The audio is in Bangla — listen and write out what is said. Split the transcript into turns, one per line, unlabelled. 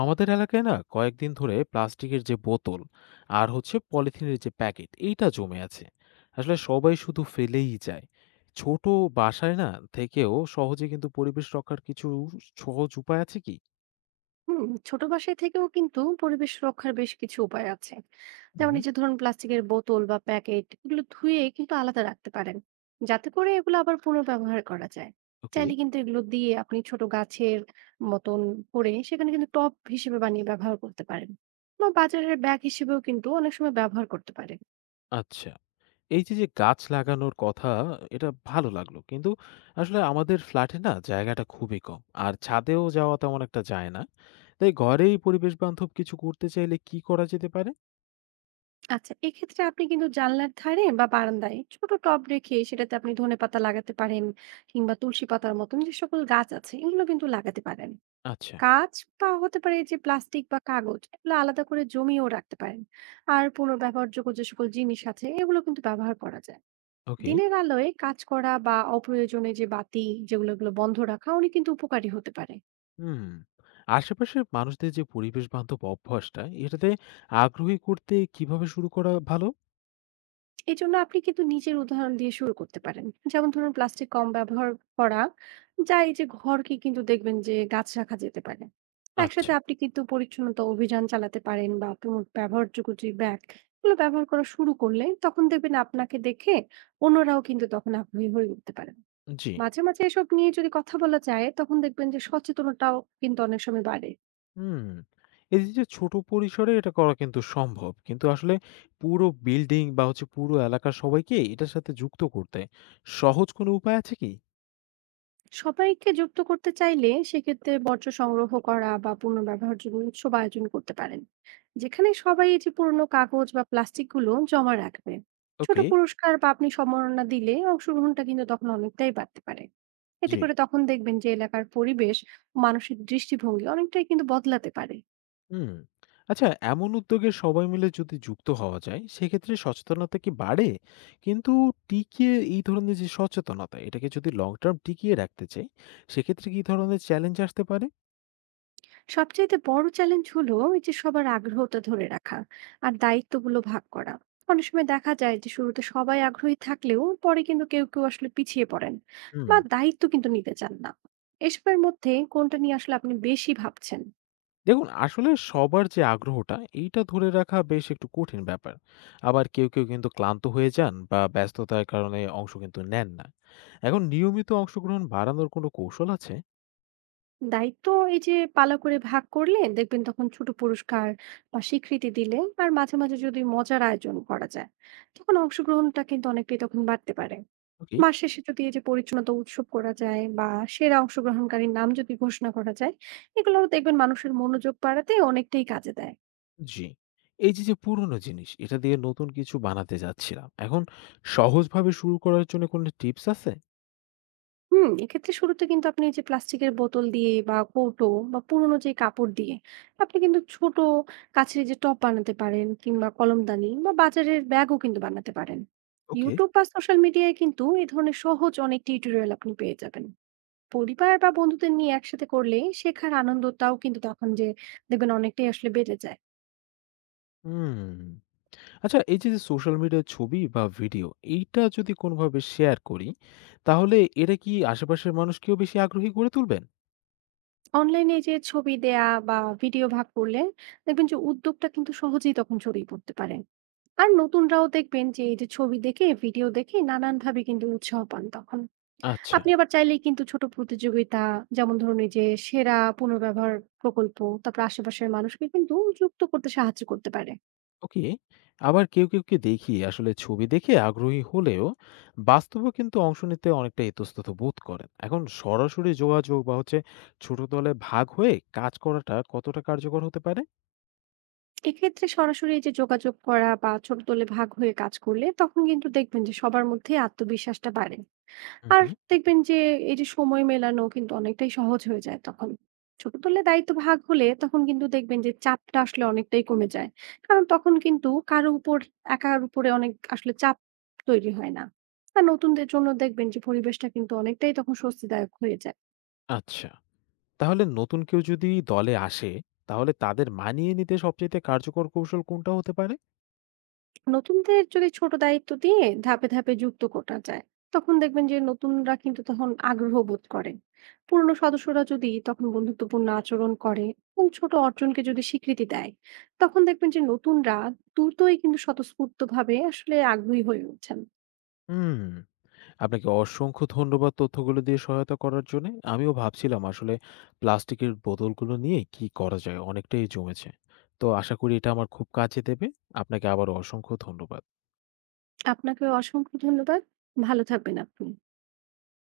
আমাদের এলাকায় না কয়েকদিন ধরে প্লাস্টিকের যে বোতল আর হচ্ছে পলিথিনের যে প্যাকেট এইটা জমে আছে। আসলে সবাই শুধু ফেলেই যায়। ছোট বাসায় না থেকেও সহজে কিন্তু পরিবেশ রক্ষার কিছু সহজ উপায় আছে কি?
হুম। ছোট বাসায় থেকেও কিন্তু পরিবেশ রক্ষার বেশ কিছু উপায় আছে। যেমন
হুম।
এই যে ধরুন, প্লাস্টিকের বোতল বা প্যাকেট এগুলো ধুয়ে কিন্তু আলাদা রাখতে পারেন, যাতে করে এগুলো আবার পুনর্ব্যবহার করা যায়।
ওকে।
চাইলে কিন্তু এগুলো দিয়ে আপনি ছোট গাছের মতন করে সেখানে কিন্তু টব হিসেবে বানিয়ে ব্যবহার করতে পারেন, বা বাজারের ব্যাগ হিসেবেও কিন্তু অনেক সময় ব্যবহার করতে পারেন।
আচ্ছা, এই যে যে গাছ লাগানোর কথা, এটা ভালো লাগলো, কিন্তু আসলে আমাদের ফ্ল্যাটে না জায়গাটা খুবই কম আর ছাদেও যাওয়া তেমন একটা যায় না। তাই ঘরেই পরিবেশ বান্ধব কিছু করতে চাইলে কি করা যেতে পারে?
আচ্ছা, এক্ষেত্রে আপনি কিন্তু জানলার ধারে বা বারান্দায় ছোট টব রেখে সেটাতে আপনি ধনেপাতা লাগাতে পারেন, কিংবা তুলসী পাতার মতন যে সকল গাছ আছে এগুলো কিন্তু লাগাতে পারেন।
আচ্ছা।
কাঁচ বা হতে পারে যে প্লাস্টিক বা কাগজ, এগুলো আলাদা করে জমিয়েও রাখতে পারেন। আর পুনর্ব্যবহারযোগ্য যে সকল জিনিস আছে এগুলো কিন্তু ব্যবহার করা যায়।
ওকে।
দিনের আলোয় কাজ করা বা অপ্রয়োজনে যে বাতি যেগুলো, এগুলো বন্ধ রাখা অনেক কিন্তু উপকারী হতে পারে।
হুম। আশেপাশের মানুষদের যে পরিবেশ বান্ধব অভ্যাসটা, এটাতে আগ্রহী করতে কিভাবে শুরু করা ভালো?
এই জন্য আপনি কিন্তু নিজের উদাহরণ দিয়ে শুরু করতে পারেন। যেমন ধরুন, প্লাস্টিক কম ব্যবহার করা, যা এই যে ঘরকে কিন্তু দেখবেন যে গাছ রাখা যেতে পারে।
আচ্ছা।
একসাথে আপনি কিন্তু পরিচ্ছন্নতা অভিযান চালাতে পারেন বা পুনঃ ব্যবহারযোগ্য যে ব্যাগ এগুলো ব্যবহার করা শুরু করলে, তখন দেখবেন আপনাকে দেখে অন্যরাও কিন্তু তখন আগ্রহী হয়ে উঠতে পারেন।
জি।
মাঝে মাঝে এসব নিয়ে যদি কথা বলা যায়, তখন দেখবেন যে সচেতনতাও কিন্তু অনেক সময় বাড়ে।
হুম। এই যে, ছোট পরিসরে এটা করা কিন্তু সম্ভব। কিন্তু আসলে পুরো বিল্ডিং বা হচ্ছে পুরো এলাকার সবাইকে এটার সাথে যুক্ত করতে সহজ কোনো উপায় আছে কি?
সবাইকে যুক্ত করতে চাইলে সেক্ষেত্রে বর্জ্য সংগ্রহ করা বা পুনর্ব্যবহারযোগ্য উৎসব আয়োজন করতে পারেন, যেখানে সবাই এই যে পুরনো কাগজ বা প্লাস্টিক গুলো জমা রাখবে। ছোট
ওকে,
পুরস্কার বা আপনি সম্মাননা দিলে অংশগ্রহণটা কিন্তু তখন অনেকটাই বাড়তে পারে। এতে
জি।
করে তখন দেখবেন যে এলাকার পরিবেশ ও মানসিক দৃষ্টিভঙ্গি অনেকটাই কিন্তু বদলাতে পারে।
হুম। আচ্ছা, এমন উদ্যোগে সবাই মিলে যদি যুক্ত হওয়া যায় সেক্ষেত্রে সচেতনতা কি বাড়ে? কিন্তু টিকিয়ে, এই ধরনের যে সচেতনতা এটাকে যদি লং টার্ম টিকিয়ে রাখতে চাই সেক্ষেত্রে কি ধরনের চ্যালেঞ্জ আসতে পারে?
সবচাইতে বড় চ্যালেঞ্জ হলো এই যে সবার আগ্রহটা ধরে রাখা আর দায়িত্বগুলো ভাগ করা। অনেক সময় দেখা যায় যে শুরুতে সবাই আগ্রহী থাকলেও পরে কিন্তু কেউ কেউ আসলে পিছিয়ে পড়েন
হুম।
বা দায়িত্ব কিন্তু নিতে চান না। এসবের মধ্যে কোনটা নিয়ে আসলে আপনি বেশি ভাবছেন?
দেখুন আসলে সবার যে আগ্রহটা এইটা ধরে রাখা বেশ একটু কঠিন ব্যাপার। আবার কেউ কিন্তু ক্লান্ত হয়ে যান বা ব্যস্ততার কারণে অংশ কিন্তু নেন না। এখন নিয়মিত অংশগ্রহণ বাড়ানোর কোনো কৌশল আছে?
দায়িত্ব এই যে পালা করে ভাগ করলে দেখবেন, তখন ছোট পুরস্কার বা স্বীকৃতি দিলে, আর মাঝে মাঝে যদি মজার আয়োজন করা যায়, তখন অংশগ্রহণটা কিন্তু অনেকটাই তখন বাড়তে পারে।
কি?
মাস শেষে যদি এই যে পরিচ্ছন্নতা উৎসব করা যায় বা সেরা অংশগ্রহণকারীর নাম যদি ঘোষণা করা যায়, এগুলো দেখবেন মানুষের মনোযোগ বাড়াতে অনেকটাই কাজে দেয়।
জি। এই যে, পুরনো জিনিস এটা দিয়ে নতুন কিছু বানাতে যাচ্ছিলাম। এখন সহজভাবে শুরু করার জন্য কোনো টিপস আছে?
হুম, এক্ষেত্রে শুরুতে কিন্তু আপনি এই যে প্লাস্টিকের বোতল দিয়ে বা কৌটো বা পুরোনো যে কাপড় দিয়ে আপনি কিন্তু ছোট কাছের এই যে টব বানাতে পারেন, কিংবা কলমদানি বা বাজারের ব্যাগও কিন্তু বানাতে পারেন।
ওকে।
ইউটিউব বা সোশ্যাল মিডিয়ায় কিন্তু এই ধরনের সহজ অনেক টিউটোরিয়াল আপনি পেয়ে যাবেন। পরিবার বা বন্ধুদের নিয়ে একসাথে করলে শেখার আনন্দটাও কিন্তু তখন যে দেখবেন অনেকটাই আসলে বেড়ে যায়।
হুম। আচ্ছা, এই যে, সোশ্যাল মিডিয়ার ছবি বা ভিডিও এইটা যদি কোনোভাবে শেয়ার করি, তাহলে এটা কি আশেপাশের মানুষকেও বেশি আগ্রহী করে তুলবেন?
অনলাইনে এই যে ছবি দেয়া বা ভিডিও ভাগ করলে দেখবেন যে উদ্যোগটা কিন্তু সহজেই তখন ছড়িয়ে পড়তে পারে। আর নতুনরাও দেখবেন যে এই যে ছবি দেখে ভিডিও দেখে নানান ভাবে কিন্তু উৎসাহ পান তখন।
আচ্ছা।
আপনি আবার চাইলেই কিন্তু ছোট প্রতিযোগিতা, যেমন ধরুন এই যে সেরা পুনর্ব্যবহার প্রকল্প, তারপর আশেপাশের মানুষকে কিন্তু যুক্ত করতে সাহায্য করতে পারে।
ওকে। আবার কেউ কেউ কে দেখি আসলে ছবি দেখে আগ্রহী হলেও বাস্তবে কিন্তু অংশ নিতে অনেকটা ইতস্তত বোধ করেন। এখন সরাসরি যোগাযোগ বা হচ্ছে ছোট দলে ভাগ হয়ে কাজ করাটা কতটা কার্যকর হতে পারে?
এক্ষেত্রে সরাসরি এই যে যোগাযোগ করা বা ছোট দলে ভাগ হয়ে কাজ করলে, তখন কিন্তু দেখবেন যে সবার মধ্যে আত্মবিশ্বাসটা বাড়ে।
হুম
আর
হুম।
দেখবেন যে এই যে সময় মেলানো কিন্তু অনেকটাই সহজ হয়ে যায় তখন। ছোট দলে দায়িত্ব ভাগ হলে তখন কিন্তু দেখবেন যে চাপটা আসলে অনেকটাই কমে যায়। কারণ তখন কিন্তু কারো উপর, একার উপরে অনেক আসলে চাপ তৈরি হয় না। আর নতুনদের জন্য দেখবেন যে পরিবেশটা কিন্তু অনেকটাই তখন স্বস্তিদায়ক হয়ে যায়।
আচ্ছা, তাহলে নতুন কেউ যদি দলে আসে তাহলে তাদের মানিয়ে নিতে সবচেয়ে কার্যকর কৌশল কোনটা হতে পারে?
নতুনদের যদি ছোট দায়িত্ব দিয়ে ধাপে ধাপে যুক্ত করা যায়, তখন দেখবেন যে নতুনরা কিন্তু তখন আগ্রহ বোধ করে। পুরনো সদস্যরা যদি তখন বন্ধুত্বপূর্ণ আচরণ করে এবং ছোট অর্জনকে যদি স্বীকৃতি দেয়, তখন দেখবেন যে নতুনরা দ্রুতই কিন্তু স্বতঃস্ফূর্ত ভাবে আসলে আগ্রহী হয়ে ওঠেন।
হুম। আপনাকে অসংখ্য ধন্যবাদ তথ্যগুলো দিয়ে সহায়তা করার জন্যে। আমিও ভাবছিলাম আসলে প্লাস্টিকের বোতলগুলো নিয়ে কি করা যায়? অনেকটাই জমেছে। তো আশা করি এটা আমার খুব কাজে দেবে। আপনাকে আবারও অসংখ্য ধন্যবাদ।
আপনাকে অসংখ্য ধন্যবাদ। ভালো থাকবেন আপনি।